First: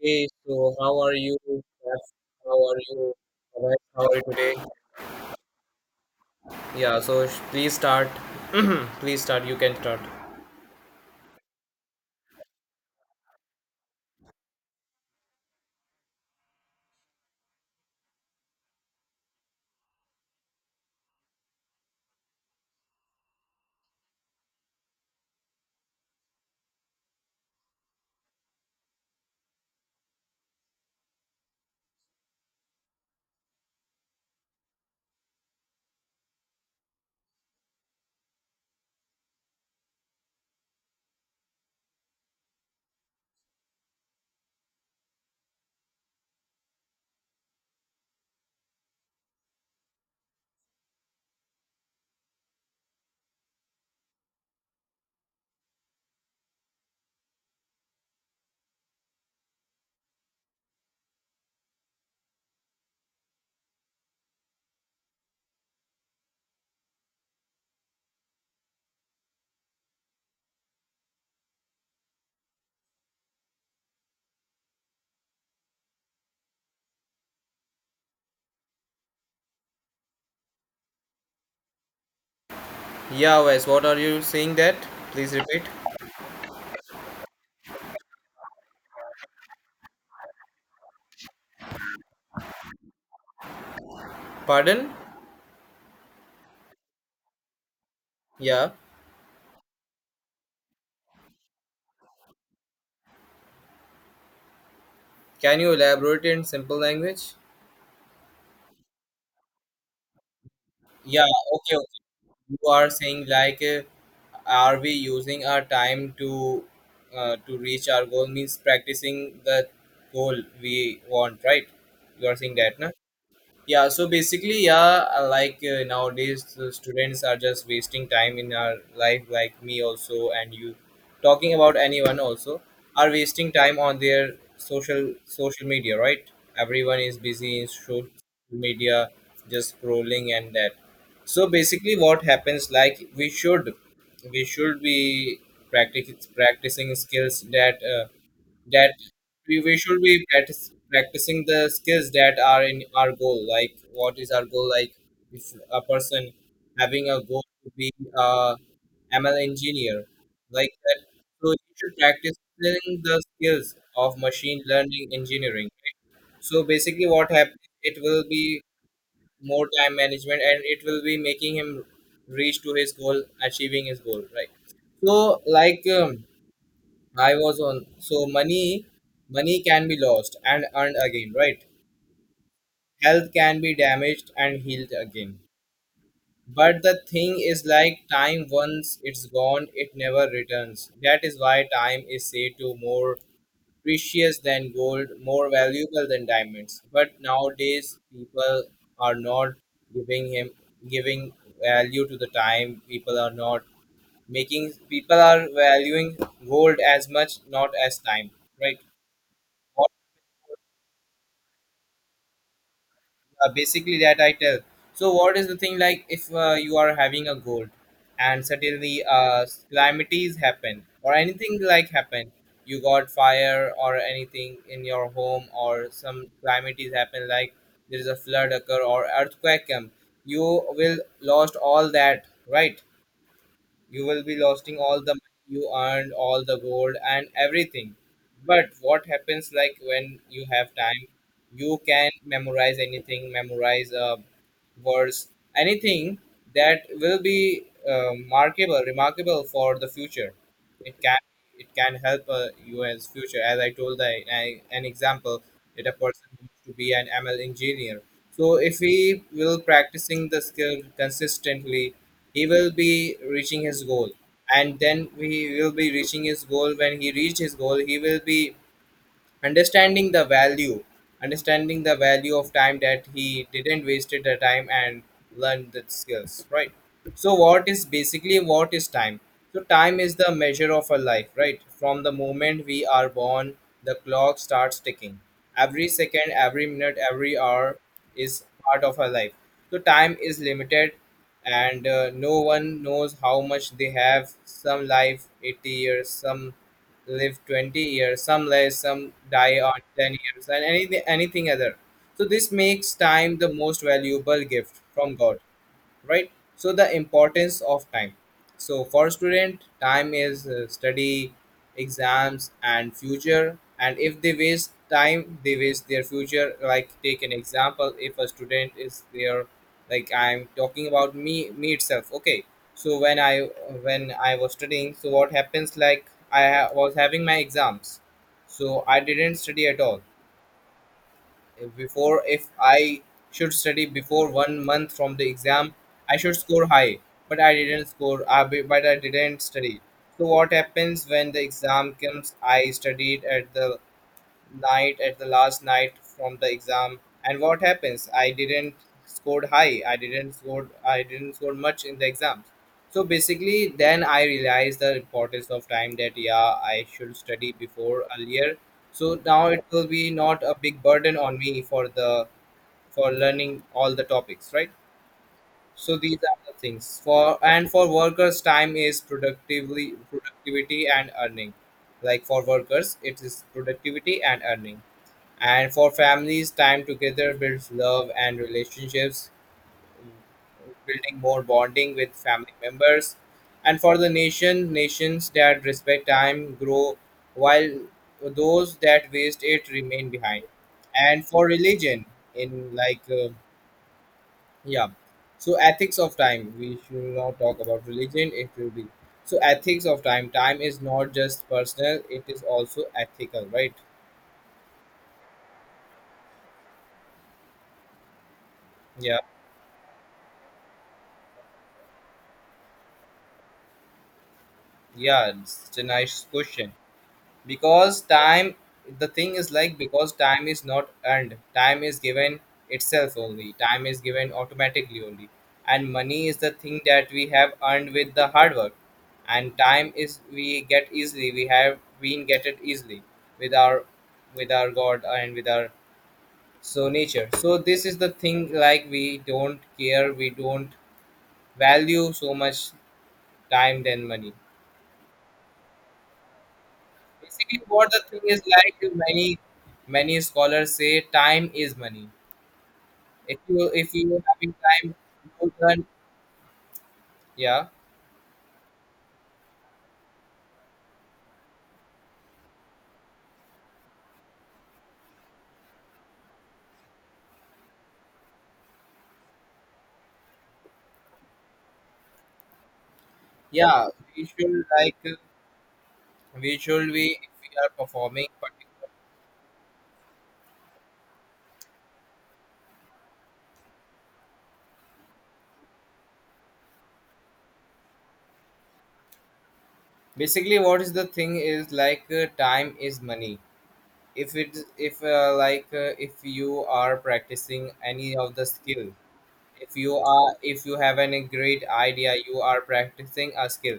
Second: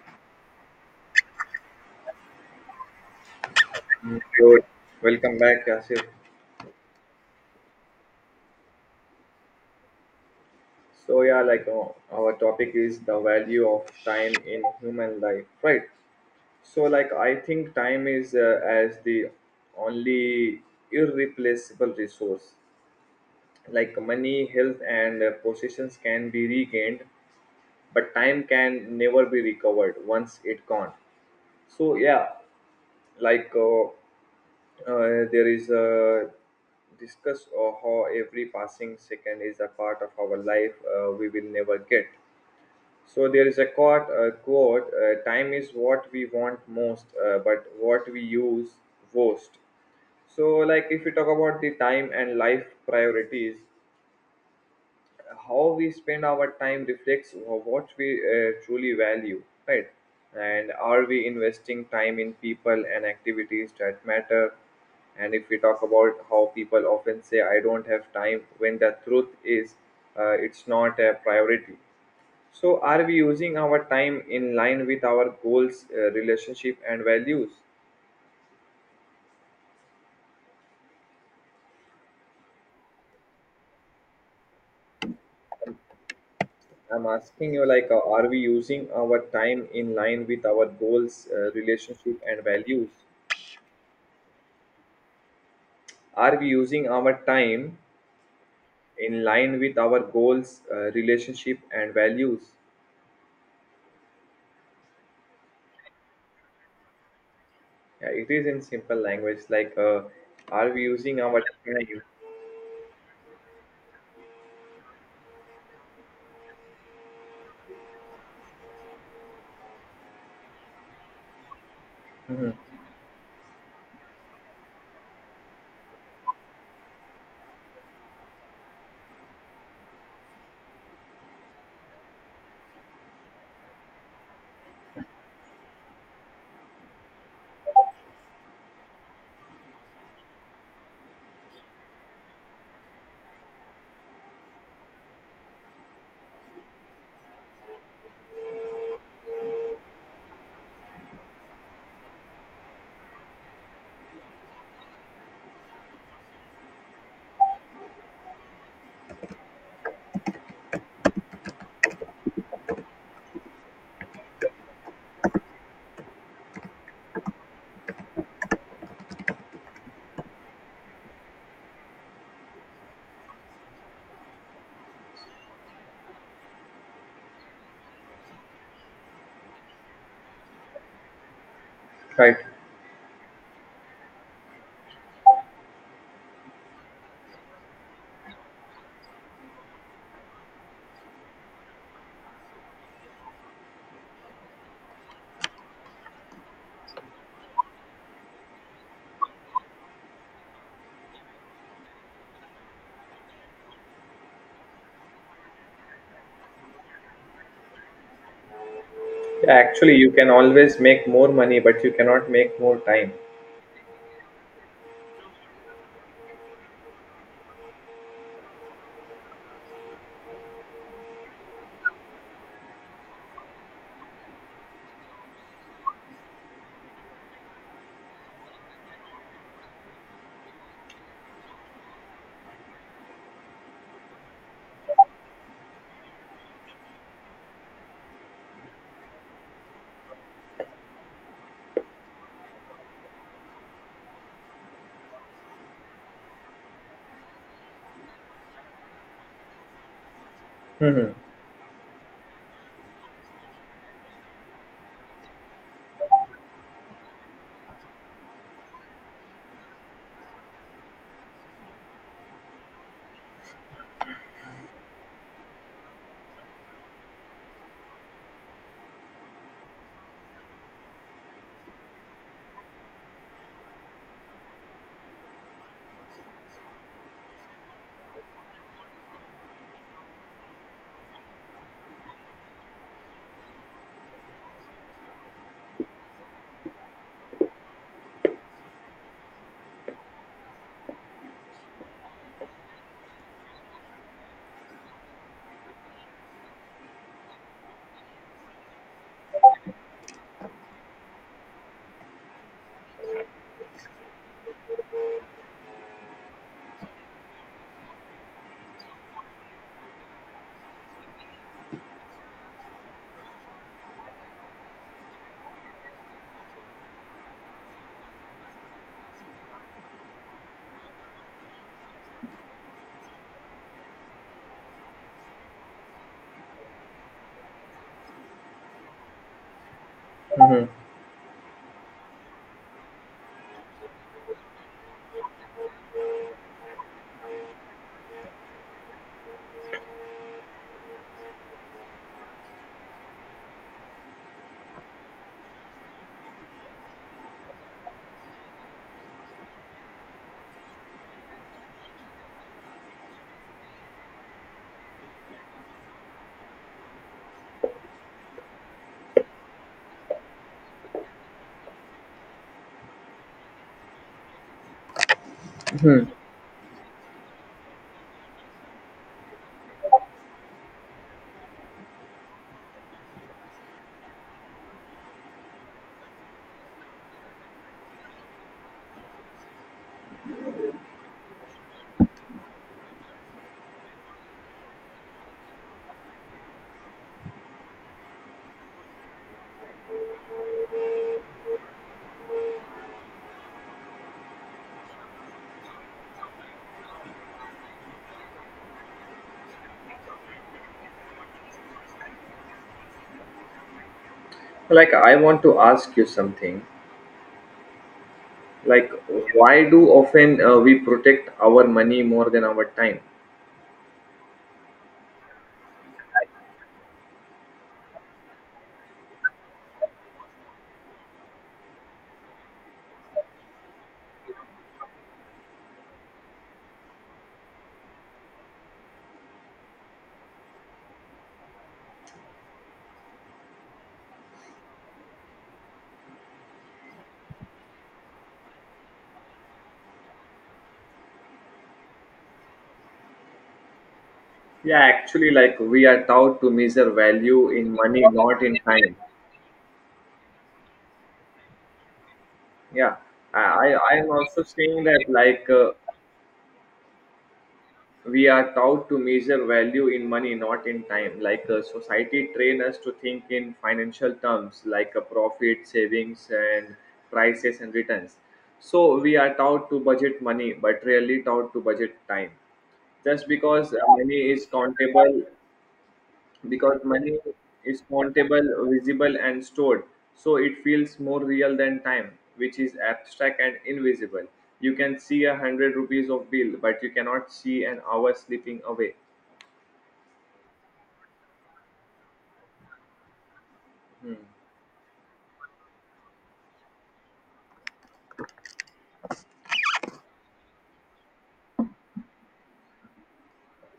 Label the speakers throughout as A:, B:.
A: Hey, so how are you? How are you? Alright, how are you
B: Yo,
A: today?
B: welcome back, Asif.
A: Please start. Please start. You can start.
B: So yeah, our topic is the value of time in human life, right? So like I think time is as the only irreplaceable resource. Like money, health, and possessions can be regained, but time can never be recovered once it gone. So yeah, like uh, there is a discuss of how every passing second is a part of our life we will never get. So there is a quote, time is what we want most but what we use worst. So like if we talk about the time and life priorities, how we spend our time reflects what we truly value, right? And are we investing time in people and activities that matter? And if we talk about how people often say I don't have time, when the truth is it's not a priority. So are we using our time in line with our goals, relationship and values?
A: Yeah, Wes, what are you saying that? Please repeat.
B: I'm asking you like are we using our time in line with our goals, relationship and values?
A: Pardon?
B: Are we using our time
A: Yeah.
B: in line with our goals, relationship, and values?
A: Can you elaborate in simple language?
B: Yeah, it is in simple language like, are we using
A: Yeah,
B: our
A: okay, okay.
B: time?
A: You are saying are we using our time to reach our goal, means practicing the goal we want, right? You are saying
B: Mhm.
A: that, na? Yeah, so basically, yeah, nowadays the students are just wasting time in our life, like me also, and you talking about anyone also are wasting time on their social media, right? Everyone is busy in social media, just scrolling and that. So basically what happens, like, we should be practice, practicing skills that we should be practice, practicing the skills that are in our goal. Like, what is our goal? Like, if a person having a goal to be a ML engineer, like that, so you should practice the skills of machine learning engineering, right? So basically what happens, it will be more time management and it will be making him reach to his goal, achieving his goal, right? So like I was on. So money, money can be lost and earned again, right?
B: Right.
A: Health can be damaged and healed again. But the thing is, like, time, once it's gone, it never returns. That is why time is said to more precious than gold, more valuable than diamonds. But nowadays, people are not giving him giving value to the time. People are not making. People are valuing gold as much, not as time, right?
B: Yeah, actually, you can always make more money, but you cannot make more time.
A: Basically that I tell. So what is the thing, like, if you are having a goal and suddenly calamities happen or anything like happen, you got fire or anything in your home, or some calamities happen, like, there is a flood occur or earthquake come, you will lost all that, right? You will be losing all the money you earned, all the gold, and everything. But what happens, like, when you have time, you can memorize anything, memorize words, anything that will be remarkable for the future. It
B: Mhm.
A: can it can help you as future. As I told, an example that a person wants to be an ML engineer. So if we will practicing the skill consistently, he will be reaching his goal. And then he will be reaching his goal when he reached his goal, he will be understanding the value understanding the value of time, that he didn't wasted the time and learned the skills, right? So what is time? So time is the measure of a life, right? From the moment we are born, the clock starts ticking. Every second, every minute, every hour is part of our life. So time is limited, and no one knows how much they have. Some life 80 years, some live 20 years, some less, some die on 10 years, and anything, anything other. So this makes time the most valuable gift from god, right? So the importance of time. So for student, time is study, exams, and future, and if they waste time, they waste their future. Like, take an example, if a student is there, like, I'm talking about me, me itself, okay? So when I was studying, so what happens, like, was having my exams, so I didn't study at all before. If I should study before 1 month from the exam, I should score high. But I didn't score. But I didn't study. So what happens when the exam comes? I studied at the night, at the last night from the exam. And what happens, I didn't scored, I didn't score much in the exams. So basically, then I realized the importance of time, that yeah, I should study before earlier, so now it will be not a big burden on me for learning all the topics, right? So these are the things. For workers, time is productively productivity and earning. Like, for workers, it is productivity and earning. And for families, time together builds love and relationships, building more bonding with family members. And for the nation, nations that respect time grow while those that waste it remain behind. And for religion, in like, yeah, so ethics of time, we should not talk about religion, it will be. So, ethics of time, time is not just personal, it is also ethical, right?
B: Like, I want to ask you something. Like,
A: Yeah,
B: why do often we protect our money more than our time?
A: yeah, it's a nice question. Because time, the thing is like, because time is not earned, time is given itself only, time is given automatically only. And money is the thing that we have earned with the hard work. And time is we get easily, we have been get it easily with our, with our god, and with our, so, nature. So this is the thing, like, we don't value so much time than money.
B: Yeah, actually, like we are taught to measure value
A: Basically,
B: in
A: what the
B: money,
A: thing is,
B: not in
A: like,
B: time.
A: many scholars say, time is money.
B: Yeah,
A: If you
B: I
A: if
B: I am
A: you
B: also
A: having
B: saying
A: time,
B: that like
A: you can, yeah,
B: we are taught to measure value in money, not in time. Like society train us to think in financial terms, like a profit, savings, and prices and returns. So we are taught to budget money, but rarely taught to budget time. Just
A: yeah. We should like, we
B: because
A: should, we,
B: money
A: if we are
B: is
A: performing
B: countable,
A: particular.
B: visible, and stored. So it feels more real than time, which is abstract and invisible. You can see a hundred rupees of bill, but you cannot see an hour slipping away.
A: Basically, what is the thing is, like, time is money.
B: Hmm.
A: If it if like If you are practicing any of the skill, if you have any great idea, you are practicing a skill,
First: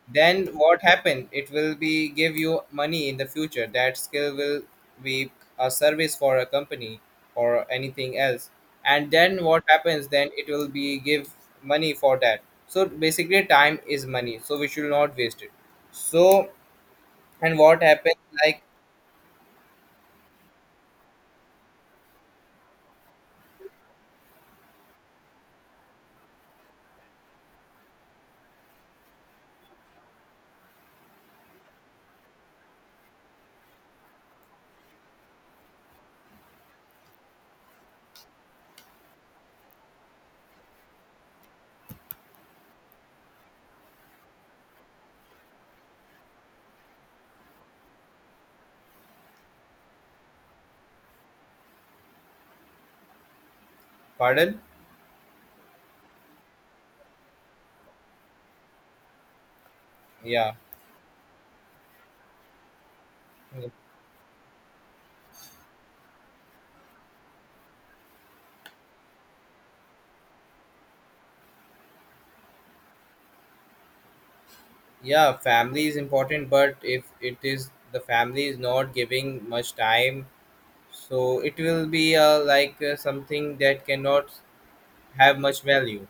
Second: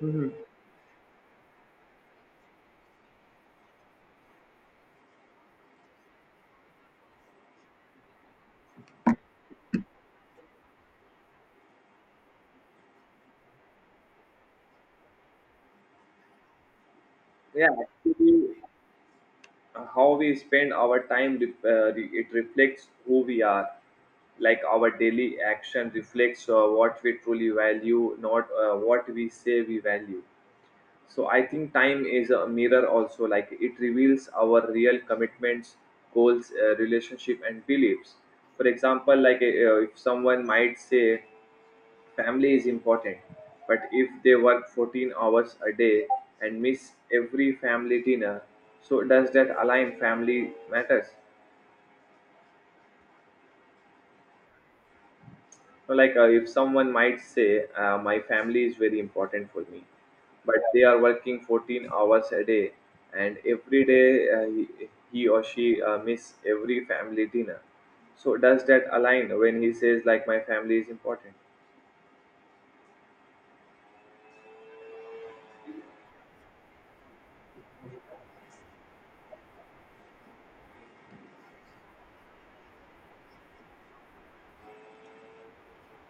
B: Mhm.
A: then what happened, it will be give you money in the future. That skill will be a service for a company or anything else, and then what happens, then it will be give money for that. So basically, time is money, so we should not waste it. So, and
B: Yeah,
A: what happens,
B: actually,
A: like,
B: how we spend our time, it reflects who we are. Like our daily action reflects what we truly value, not what we say we value. So I think time is a mirror also, like it reveals our real commitments, goals, relationship, and beliefs. For example, like if someone might say family is important, but if they work 14 hours a day and miss every family dinner, so does that align family matters?
A: pardon,
B: So, like if someone might say my family is very important for me,
A: yeah,
B: but they are working 14 hours a day, and every day he or she miss every family dinner. So does that align when he says like my family is important?
A: yeah, family is important, but if it is, the family is not giving much time, so it will be something that cannot have much value.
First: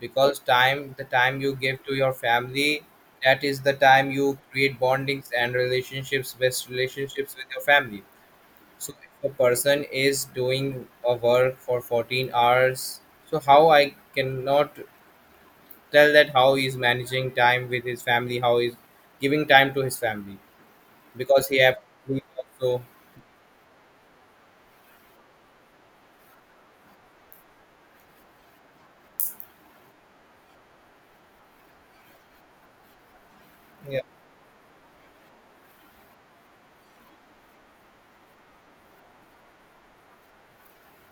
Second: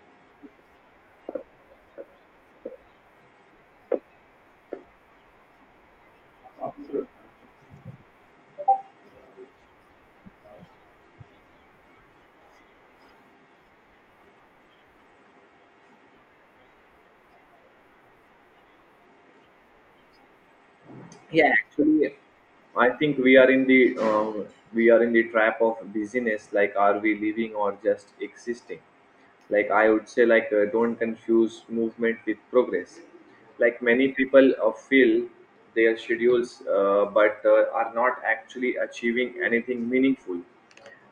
A: Because time, the time you give to your family, that is the time you create bondings and relationships, best relationships with your family. So if a person is doing a work for 14 hours, so how I cannot tell that how he's managing time with his family, how he's giving time to his family, because
B: Yeah,
A: he have.
B: actually,
A: So,
B: I think we are in the trap of busyness. Like, are we living or just existing? Like, I would say, like, don't confuse movement with progress. Like,
A: yeah,
B: many people fill their schedules, but are not actually achieving anything meaningful.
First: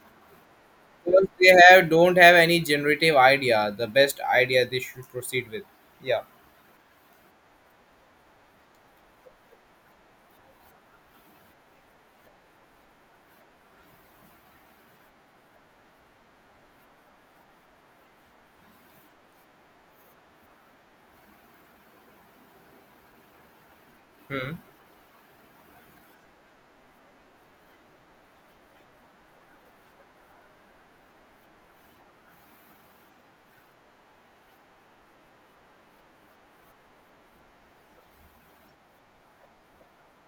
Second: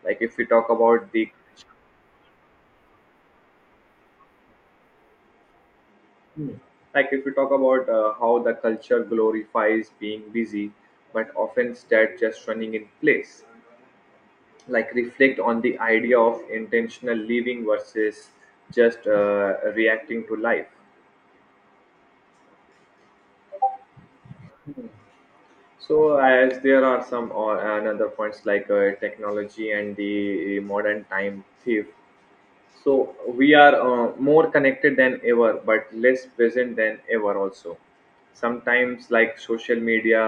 B: Like, if we talk about
A: because
B: the
A: they have don't have any generative idea, the best idea they should proceed with. Yeah.
B: like if we talk about how the culture glorifies being busy, but often that just running in place. Like reflect on the idea of intentional living versus just reacting to life.
A: Hmm.
B: So as there are some or another points like technology and the modern time thief. So we are more connected than ever, but less present than ever also. Sometimes, like social media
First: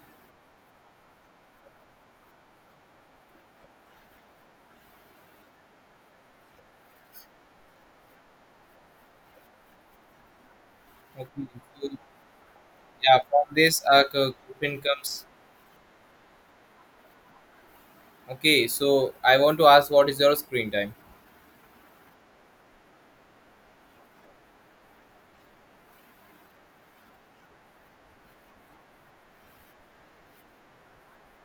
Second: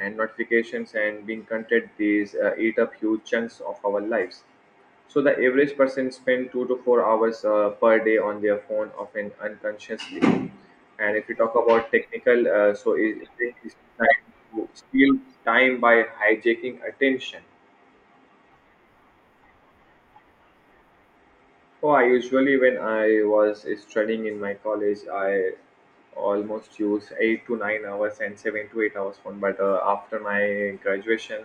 B: and notifications and being content, these eat up huge chunks of our lives. So the average person spend 2 to 4 hours per day on their phone, often unconsciously. And if you
A: Okay.
B: talk
A: So,
B: about technical, uh, so
A: yeah,
B: it,
A: from
B: it is
A: this
B: time to
A: coupon
B: steal
A: comes.
B: time by hijacking attention.
A: Okay, so I want to ask, what is your screen time?
B: Oh, I usually when I was studying in my college, I almost use 8 to 9 hours and 7 to 8 hours phone. But after my graduation,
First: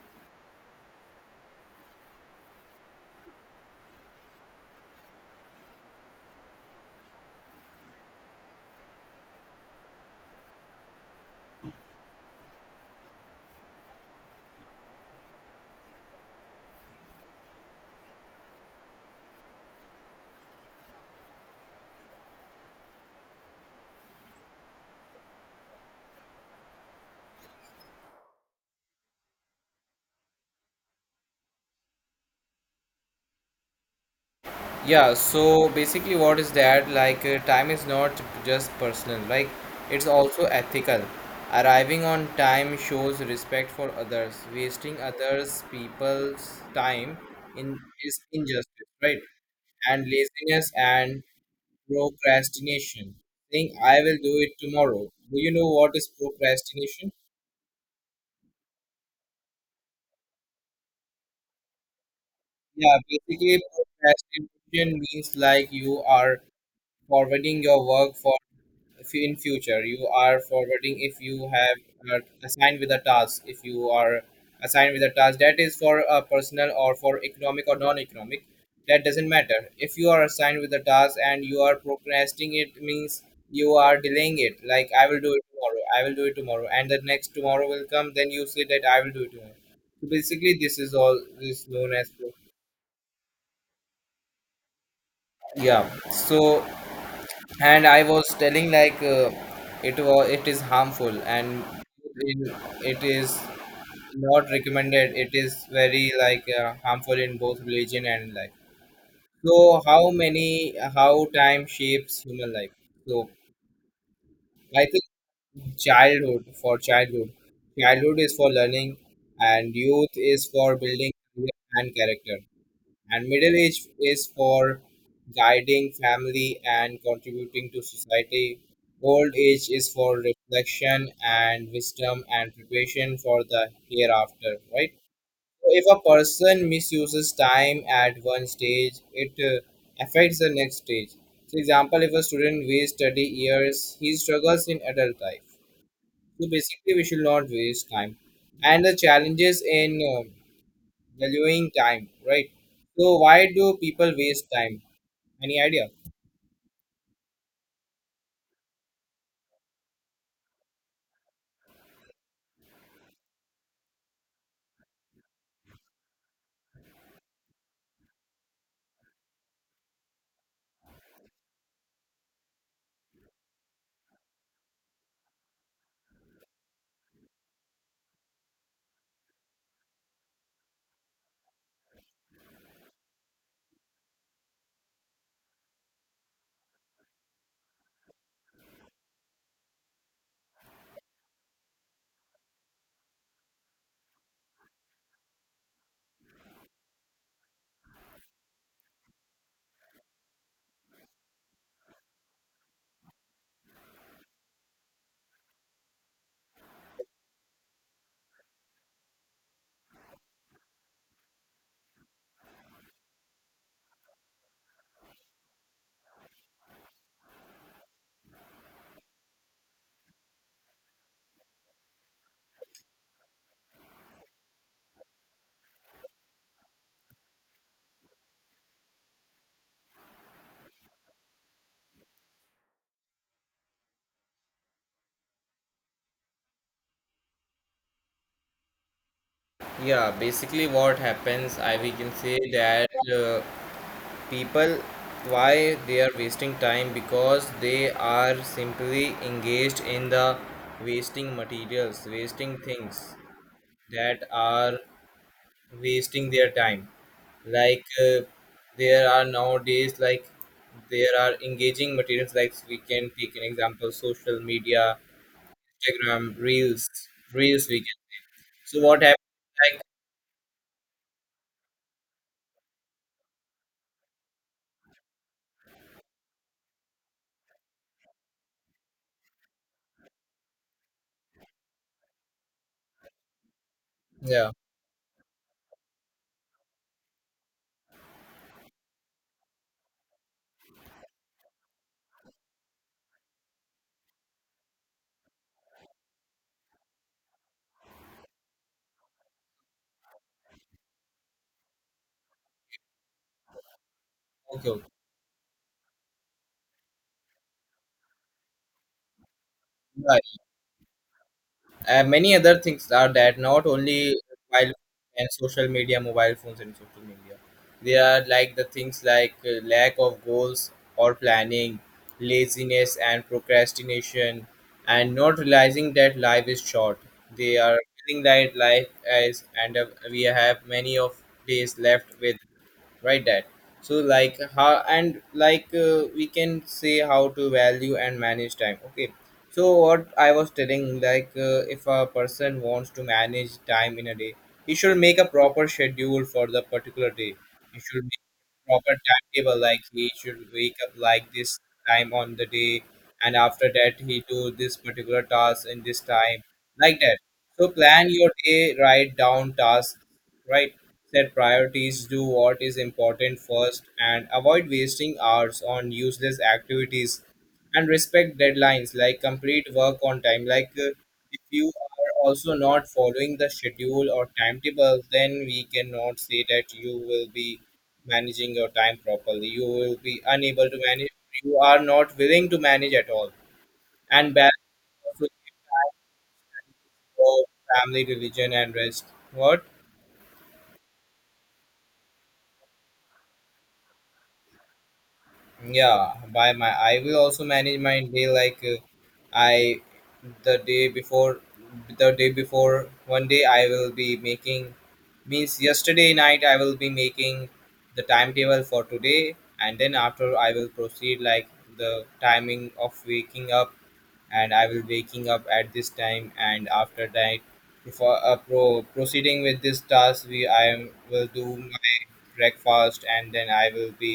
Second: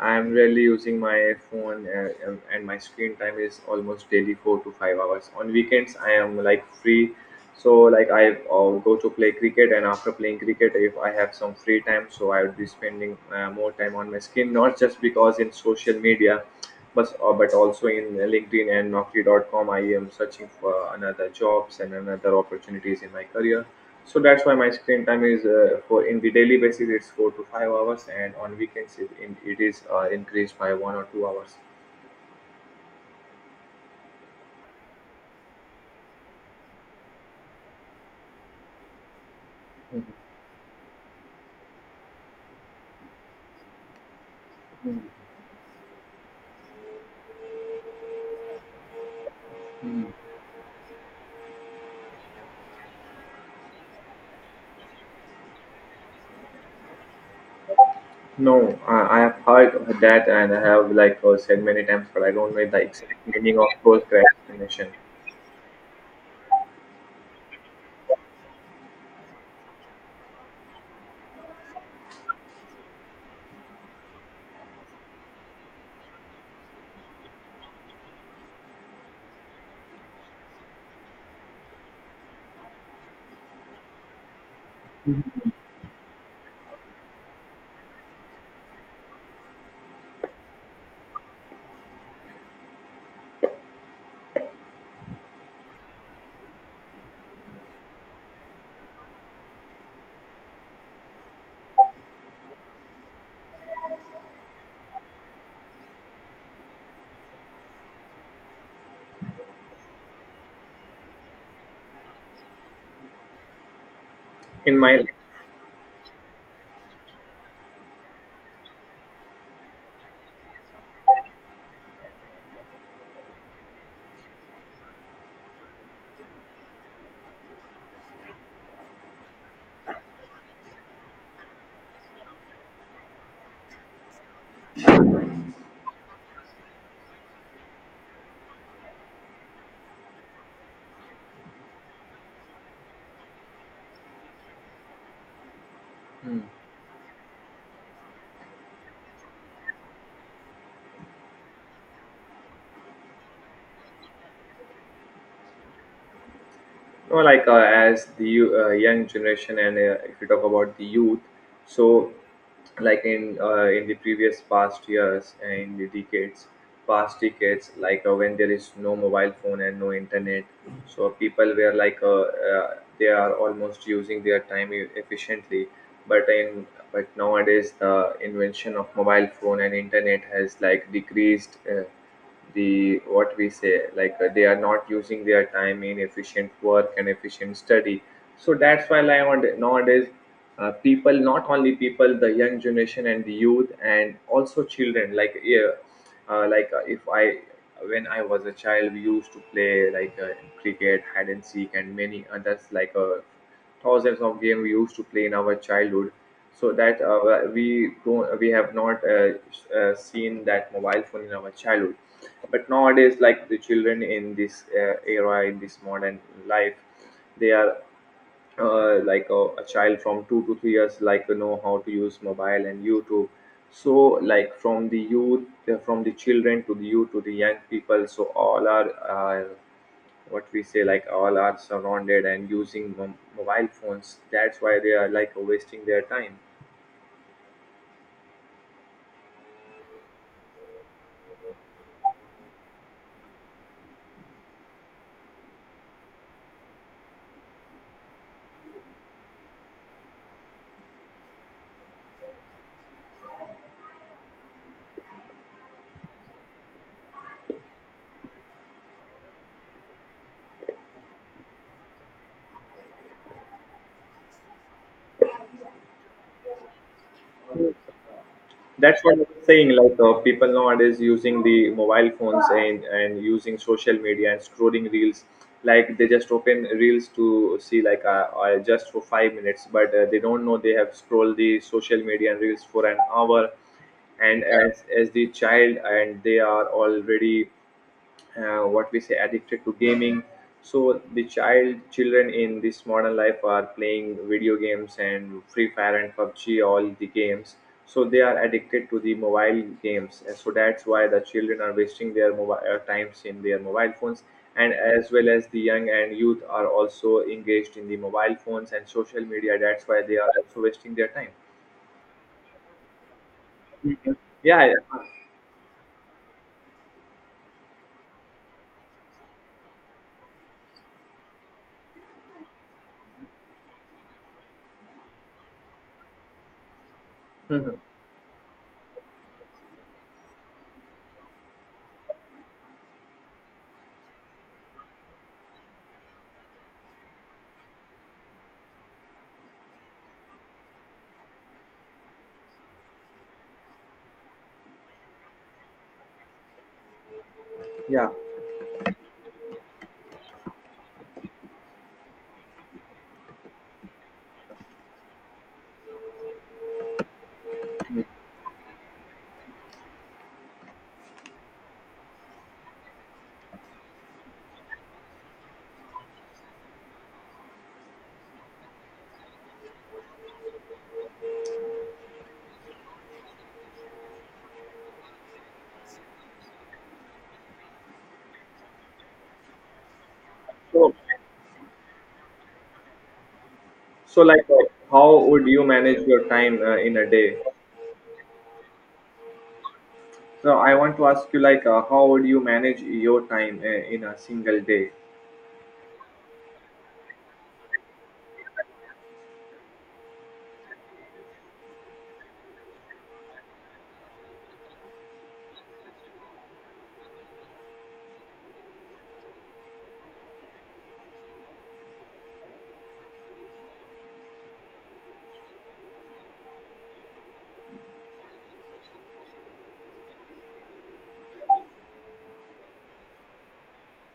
B: I am really using my phone, and my screen time is almost daily 4 to 5 hours. On weekends, I am like free, so like I go to play cricket, and after playing cricket, if I have some free time, so I would be spending more time on my screen, not just because in social media but also in LinkedIn and Naukri.com, I am searching for another jobs and another opportunities in my career. So that's why my screen time is for in the daily basis it's 4 to 5 hours, and on weekends it is increased by 1 or 2 hours.
A: Yeah, so basically, what is that? Like, time is not just personal, like, it's also ethical. Arriving on time shows respect for others. Wasting others' people's time in is injustice, right?
B: Hmm.
A: And laziness and procrastination. Think I will do it tomorrow. Do you know what is procrastination?
B: No, I have heard that, and I have like said many times, but I don't know the
A: Yeah,
B: exact meaning
A: basically
B: of those procrastination.
A: procrastination means, like, you are forwarding your work for if in future. You are forwarding, if you have, are assigned with a task. If you are assigned with a task, that is for a personal or for economic or non-economic, that doesn't matter. If you are assigned with a task and you are procrastinating, it means you are delaying it. Like, I will do it tomorrow, I will do it tomorrow, and the next tomorrow will come, then you say that I will do it tomorrow. So basically, this is all is known as procrastination. Yeah, so, and I was telling, like, it is harmful, in, it is not recommended, it is very, like, harmful in both religion and life. So how many how time shapes human life. So
B: In
A: I
B: my
A: think,
B: life,
A: childhood for childhood childhood is for learning, and youth is for building career and character. And middle age is for guiding family and contributing to society. Old age is for reflection and wisdom and preparation for the hereafter, right? So if a person misuses time at one stage, it affects the next stage. For example, if a student wastes study years, he struggles in adult life. So basically, we should not waste time. And the challenges in valuing time, right? So why do people waste time? Any idea?
B: no like young generation, and if you talk about the youth, so in the previous past years and in the decades past decades like when there is no mobile phone and no internet, so people were like uh, they are almost using their time efficiently. But in but nowadays the invention of mobile phone and internet has like decreased the what we say like they are not using their time in efficient work and efficient study. So that's why like nowadays people, not only people the young generation and the youth and also children like yeah, like if I when I was a child we used to play like cricket, hide and seek, and many others like thousands of games we used to play in our childhood. So that we have not seen that mobile phone in our childhood. But nowadays like the children in this era in this modern life, they are a child from 2 to 3 years like to know how to use mobile and YouTube. So like from the youth, from the children to the youth to the young people, so all are what we say like all are surrounded and using mobile phones, that's why they are like wasting their time.
A: Yeah, basically what happens, I we can say that people, why they are wasting time, because they are simply engaged in the wasting materials, wasting things that are wasting their time. Like, there are nowadays, like, there are engaging materials, like, we can take an example, social media, Instagram reels, reels we get. So what
B: That's what
A: happens?
B: I'm saying
A: Like,
B: like people nowadays using the mobile phones and using social media and scrolling reels. Like they just open reels to see like just for 5 minutes, but they don't know they have scrolled the social media and reels for an hour. and
A: yeah,
B: as as the child, and they are already what we say addicted to gaming. So the children in this modern life are playing video games and free fire and pubg, all the games. So they are addicted to the mobile games, and so that's why the children are wasting their mobile times in their mobile phones.
A: okay,
B: And
A: okay.
B: as well as the young and youth are also engaged in the mobile phones and social media, that's why they
A: Right.
B: are also wasting their time.
A: Many other things are that not only
B: Yeah,
A: mobile
B: yeah.
A: and social media, mobile phones and social media. They are like the things, like, lack of goals or planning, laziness and procrastination, and not realizing that life is short. They
B: Mhm.
A: are feeling that life as and we have many of days left with right that, so like how and like we can say how to value and manage time, okay. So what I was telling, like if a person wants to manage time in a day, he should make a proper schedule for the particular day. He should
B: Yeah.
A: make proper timetable, like he should wake up like this time on the day, and after that he do this particular task in this time, like that. So plan your day, write down tasks, right. Set priorities, do what is important first, and avoid wasting hours on useless activities. And respect deadlines, like complete work on time. Like if you are also not following the schedule or timetable, then we cannot say that you will be managing your time properly. You will be unable to
B: so
A: manage. You are not willing to manage at all.
B: so
A: And
B: like uh,
A: balance
B: how
A: of
B: would you manage your time in a day?
A: work, family, religion, and rest. What?
B: So I want to ask you, like, how would you manage your time in a single day?
A: Yeah, by my I will also manage my day, like I the day before the day before one day I will be making, means yesterday night I will be making the timetable for today. And then after I will proceed, like the timing of waking up, and I will waking up at this time, and after that before proceeding with this task, we I am, will do breakfast, and then I will be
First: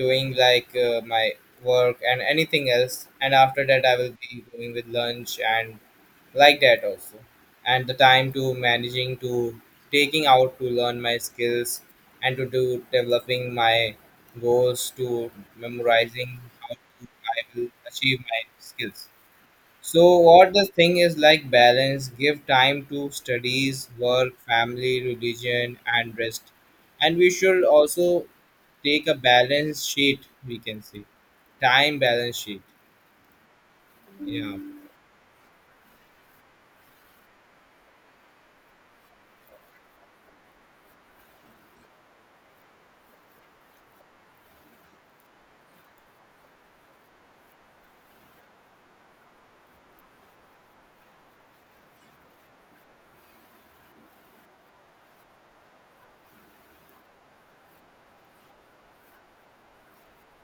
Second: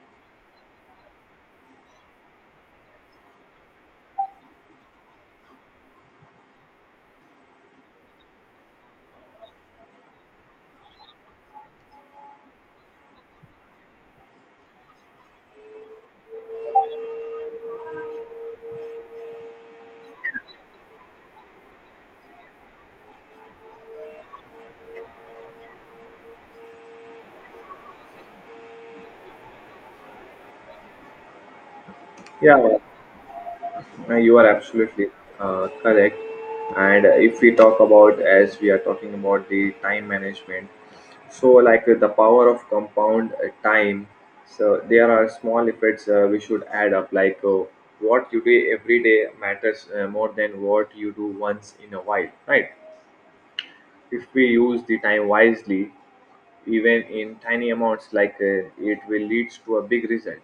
A: doing like my work and anything else, and after that I will be going with lunch, and like that also. And the time to managing to taking out to learn my skills, and to do developing my goals, to memorizing how to I will achieve my skills. So what the thing is like, balance, give time to studies, work, family, religion and rest. And we should also take a balance sheet, we can say. Time balance sheet.
B: Yeah, you are
A: Yeah.
B: absolutely correct. And if we talk about, as we are talking about the time management, so like the power of compound time. So there are small efforts we should add up, like what you do every day matters more than what you do once in a while, right? If we use the time wisely, even in tiny amounts like it will lead to a big result.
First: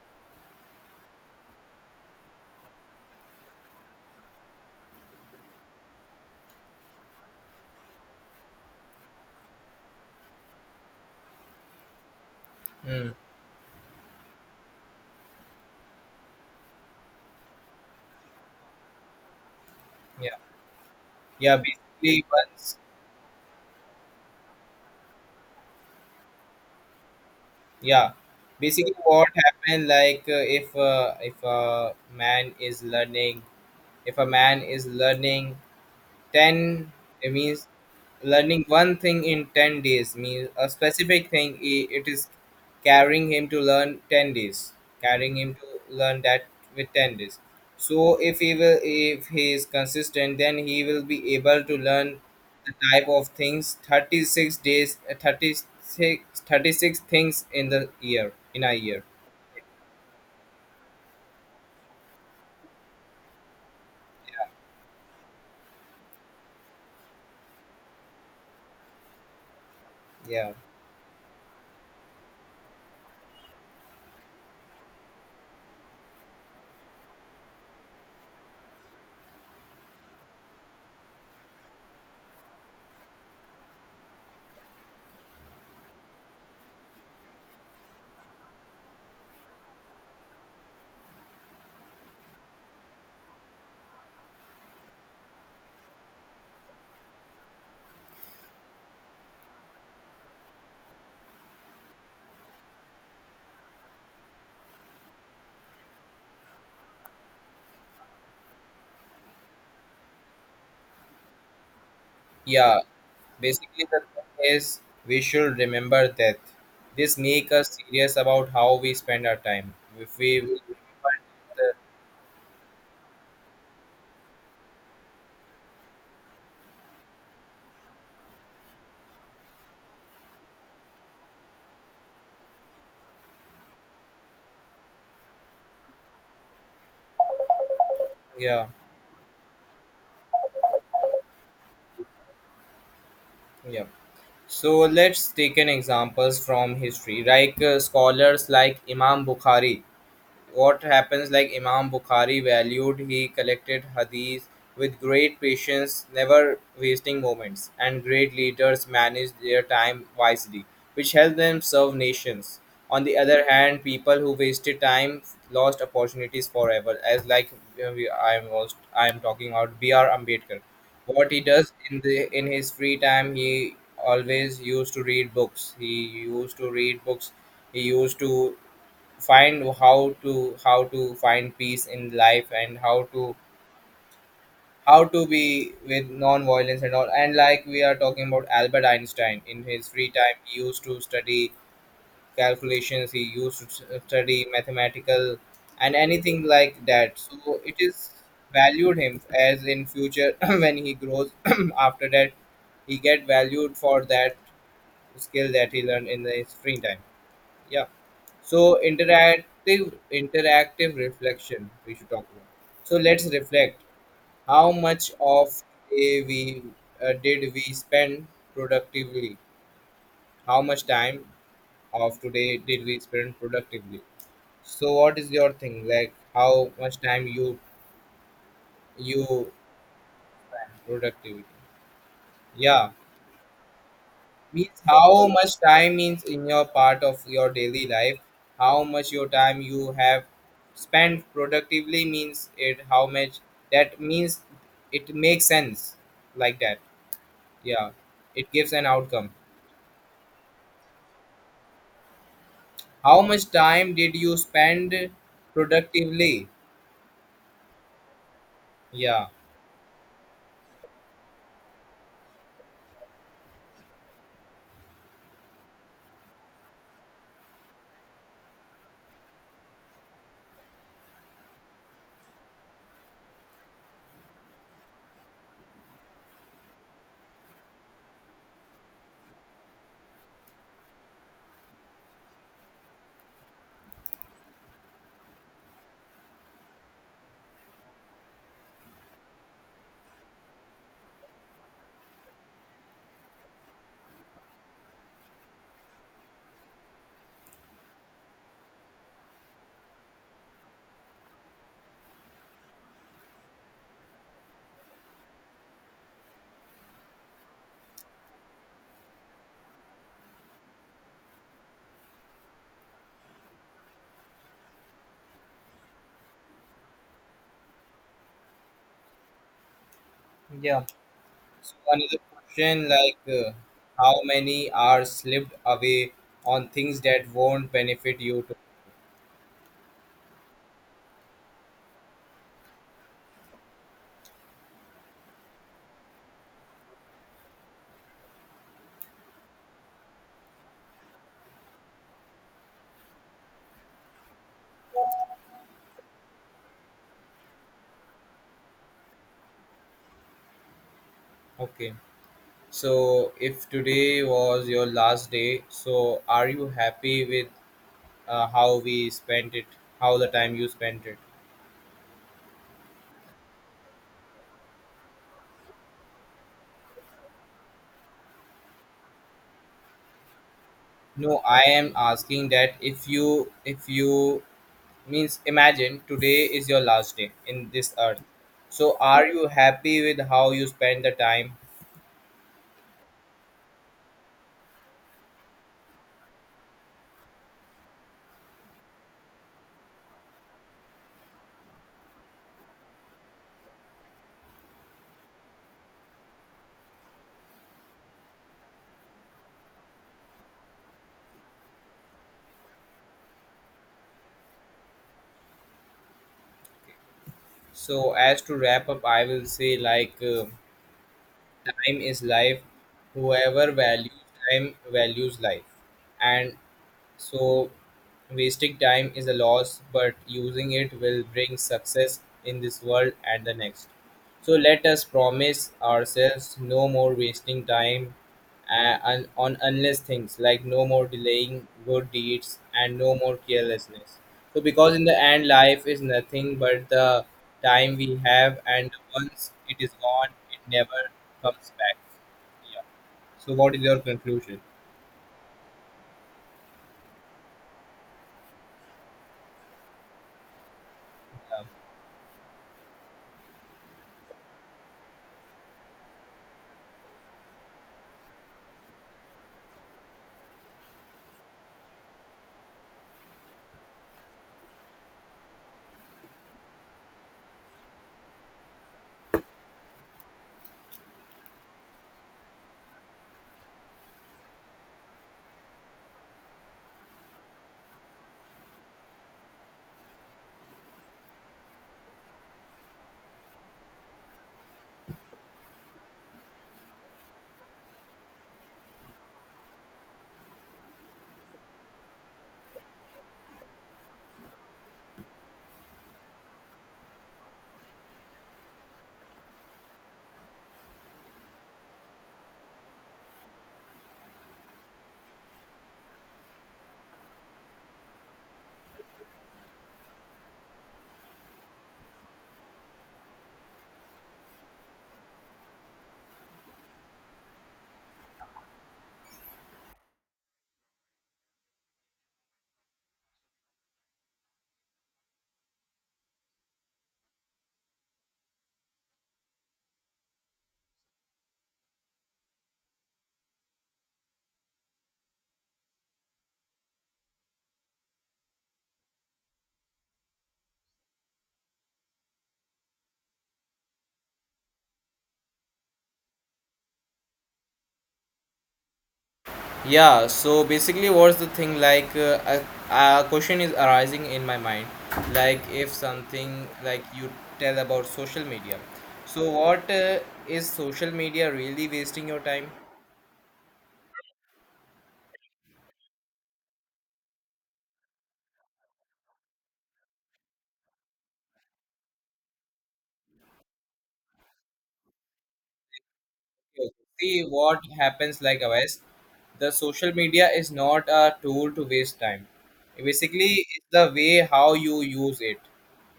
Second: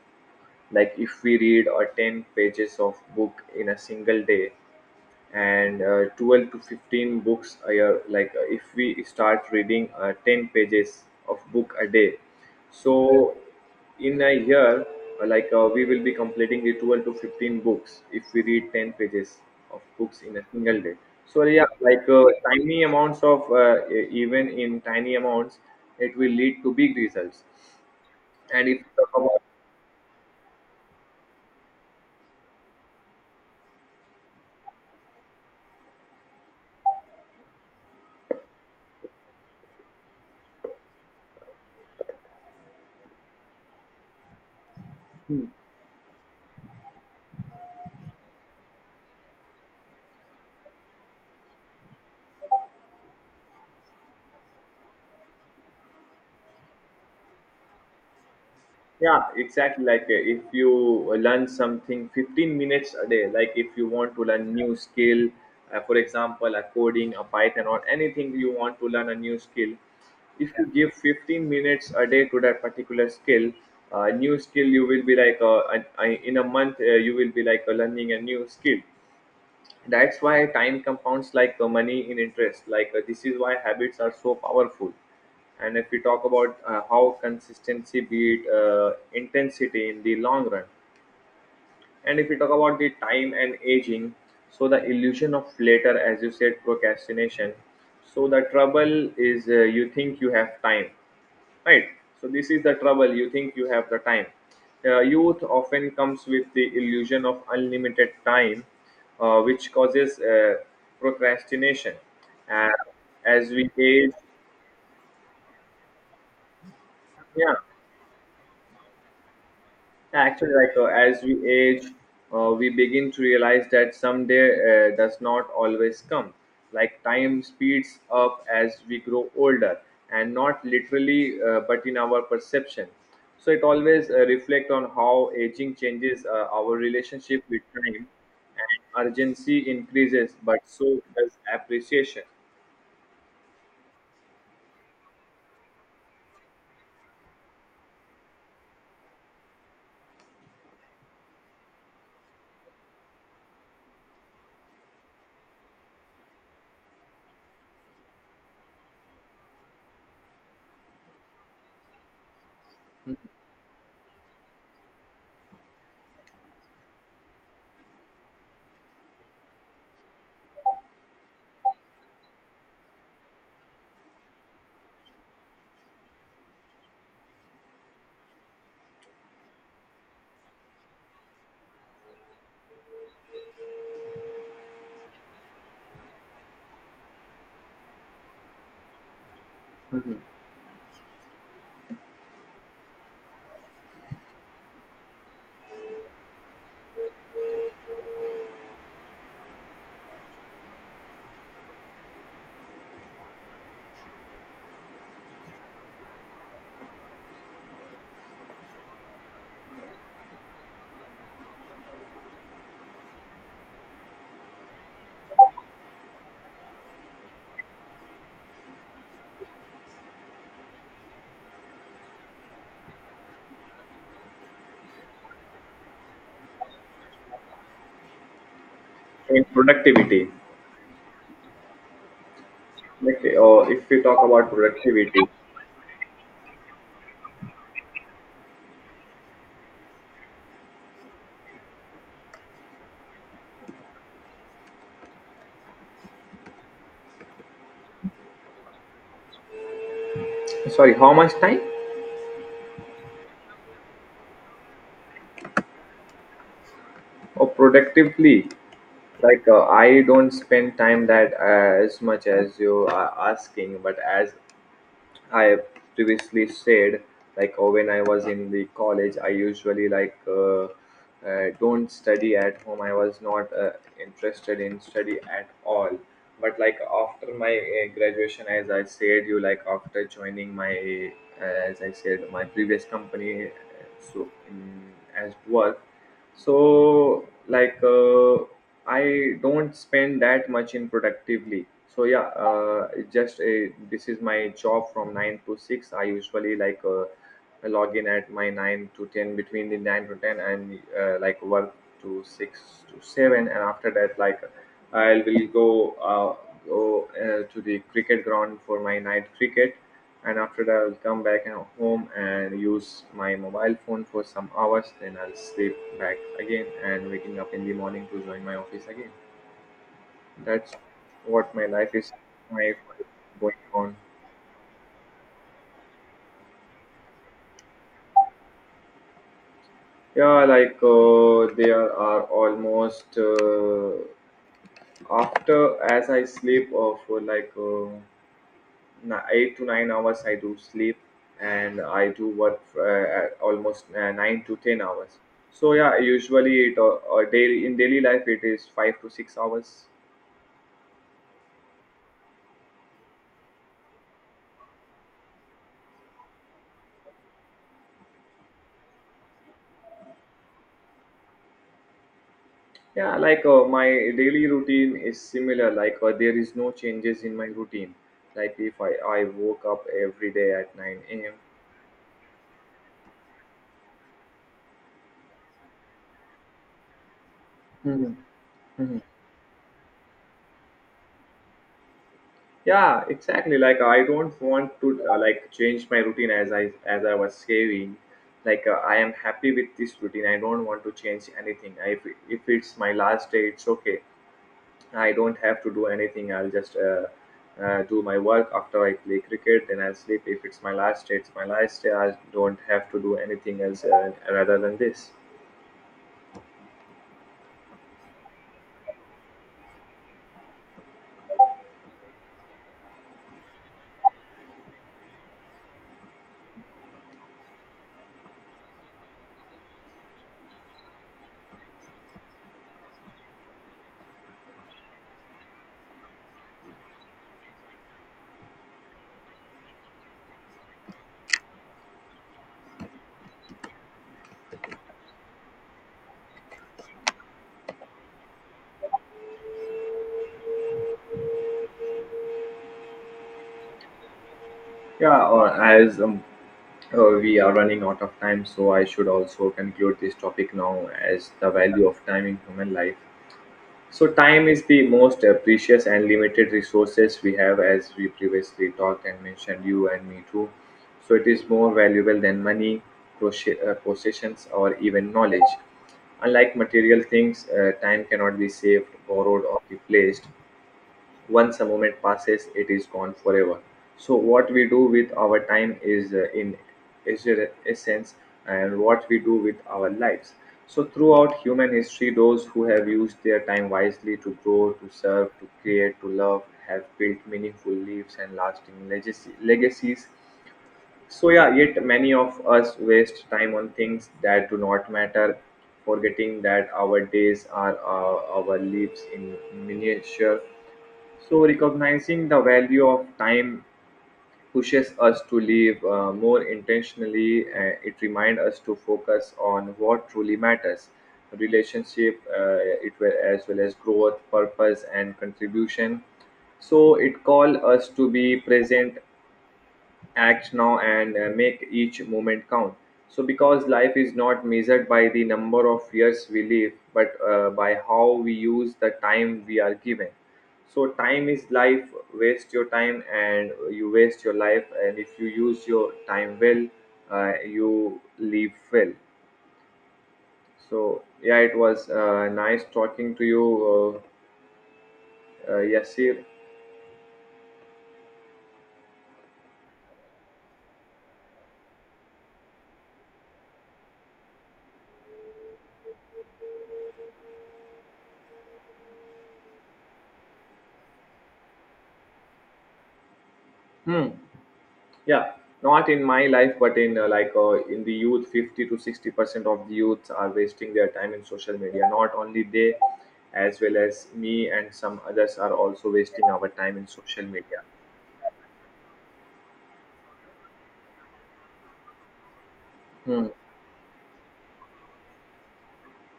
B: Like if we read or 10 pages of book in a single day and 12 to 15 books a year. Like if we start reading 10 pages of book a day, so
A: Hmm.
B: in a year we will be completing the 12 to 15 books if we read 10 pages of books
A: Yeah.
B: in a single day. So
A: Yeah,
B: yeah, like
A: basically once,
B: tiny amounts of even in tiny amounts it will lead to big results.
A: yeah.
B: And if you
A: Basically
B: talk
A: what
B: about.
A: happened, like if a man is learning if a man is learning 10, it means learning one thing in 10 days means a specific thing, it is carrying him to learn 10 days, carrying him to learn that with 10 days. So if he is consistent, then he will be able to learn the type of things 36 days, 36, thirty-six things in the year, in a year.
B: Yeah, exactly. Like if you learn something 15 minutes a day, like if you want to learn new skill, for example a coding a python or anything you want to learn a new skill. If
A: Yeah.
B: you give 15 minutes a day to that particular skill, new skill, you will be like in a month, you will be like learning a new skill. That's why time compounds like money in interest. Like this is why habits are so powerful. And if we talk about how consistency beat intensity in the long run. And if we talk about the time and aging, so the illusion of later, as you said, procrastination. So the trouble is, you think you have time, right? So this is the trouble, you think you have the time. Youth often comes with the illusion of unlimited time, which causes procrastination.
A: Yeah,
B: And as we
A: basically the
B: age,
A: thing is we should remember that this make
B: yeah.
A: us serious about how we spend our time. If we
B: Actually,
A: will.
B: like as we age, we begin to realize that someday does not always come. Like time speeds up as we grow older, and not literally, but in our perception. So it always reflect on how aging changes our relationship with time,
A: Yeah,
B: and urgency increases, but so does appreciation
A: yeah. So let's take an examples from history, like scholars like Imam Bukhari. What happens like Imam Bukhari valued, he collected hadith with great patience, never wasting moments, and great leaders managed their time wisely, which helped them serve nations. On the other hand, people who wasted time lost opportunities forever. As like we, I am was I am talking about BR Ambedkar, what he does in the in his free time, he always used to read books, he used to read books, he used to find how to find peace in life, and how to be with non-violence and all. And like we are talking about Albert Einstein, in his free time he used to study calculations, he used to study mathematical and anything like that, so it is valued him as in future when he grows after that he get valued for that skill that he learned in his free time. Yeah. So interactive reflection we should talk about. So let's reflect, how much of day we did we spend productively? How much time of today did we spend productively? So what is your thing like? How much time you
B: and
A: you
B: productivity.
A: productivity? Yeah.
B: Like, if we talk about
A: Means
B: productivity,
A: how much time, means in your part of your daily life, how much your time you have spent productively, means it how much, that means, it makes sense, like that, yeah, it gives an outcome.
B: sorry, how much time
A: How much time did you spend productively?
B: or productively?
A: Yeah.
B: Like I don't spend time that as much as you are asking, but as I previously said, like when I was in the college, I usually like don't study at home. I was not interested in study at all. But like after my graduation, as I said you, like after joining my, as I said, my previous company, so in, as work, so like I don't spend that much in productively. So yeah, this is my job from 9 to 6. I usually like I log in at my 9 to 10, between the 9 to 10, and like work to 6 to 7. And after that like I will go uh, go to the cricket ground for my night cricket. And after that I'll come back and home and use my mobile phone for some hours. Then I'll sleep back again and waking up in the morning to join my office again. That's
A: Yeah.
B: what my
A: So
B: life is,
A: another
B: my
A: question, like
B: going on.
A: how many are slipped away on things that won't benefit you to,
B: Yeah, like there are almost after as I sleep for like. 8 to 9 hours I do sleep, and I do work at almost 9 to 10 hours. So yeah, usually it daily in daily life it is 5 to 6 hours.
A: okay. So if today was your last day, so are you happy with how we spent it? How the time you spent it?
B: Yeah, like my daily routine is similar. Like there is no changes in my routine. Like if I woke up every day at 9 a.m.
A: No, I am asking that if you means imagine today is your last day in this
B: Mhm.
A: earth. So,
B: Mhm.
A: are you happy with how you spend the time?
B: Yeah, exactly, like I don't want to like change my routine. As I was saying, like I am happy with this routine. I don't want to change anything. I, if it's my last day, it's okay. I don't have to do anything. I'll just do my work. After I play cricket, then I'll sleep. If it's my last day, it's my last day. I don't have to do anything else rather than this.
A: So as to wrap up, I will say like time is life. Whoever values time values life, and so wasting time is a loss, but using it will bring success in this world and the next. So let us promise ourselves no more wasting time on unless things, like no more delaying good deeds and no more carelessness. So because in the end, life is nothing but the time we have, and once it is gone, it never comes back. Yeah. So what is your conclusion?
B: Yeah, or as we are running out of time, so I should also conclude this topic now as the
A: Uh,
B: value of time in human life. So, time is the most precious and limited resources we have, as we previously talked and mentioned, you and me too. So, it is more valuable than money, possessions, or even knowledge. Unlike material things, time cannot be saved, borrowed, or replaced. Once a moment passes, it is gone forever. So what we do with our time is in essence, and what we do with our lives. So throughout human history, those who have used their time wisely, to grow, to serve, to create, to love, have built meaningful lives and lasting legacies. So yeah, yet many of us waste time on things that do not matter, forgetting that our days are, our lives in miniature. So, recognizing the value of time pushes us to live more intentionally. It reminds us to focus on what truly matters: relationship, it will, as well as growth, purpose, and contribution. So, it calls us to be present, act now, and make each moment count. So because life is not measured by the number of years we live, but by how we use the time we are given. So time is life. Waste your time and you waste your life, and if you use your time well, you live well. So yeah, it was nice talking to you, Yasir.
A: Yeah, so basically, what's the thing like? A question is arising in my mind, like if something like you tell about social media. So what is social media really wasting your time?
B: Hmm. Yeah. Not in my life, but in like in the youth, 50 to 60% of the youths are wasting their time in social media. Not only they, as well as me and some others are also wasting our time in social
A: See
B: media.
A: what happens, like Avais, the social media is not a tool to waste time.
B: Hmm.
A: Basically, it's the way how you use it.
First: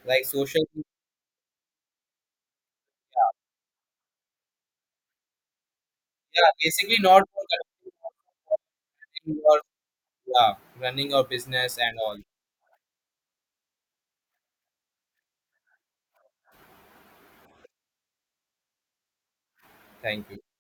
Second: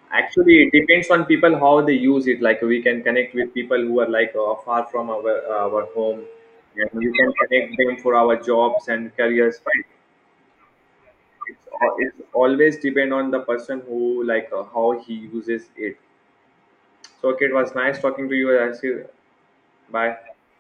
A: Like
B: Actually
A: social
B: it
A: media,
B: depends on people how they use it. Like we can connect with people who are like far from our home,
A: basically
B: and you
A: not
B: can
A: for
B: connect
A: conducting
B: them for our jobs and
A: your,
B: careers, right?
A: yeah, running your
B: it's,
A: business
B: al-
A: and all.
B: it's always depend on the person who like how he uses it. So, okay, it was nice talking to you. I see. Bye.
A: Thank you.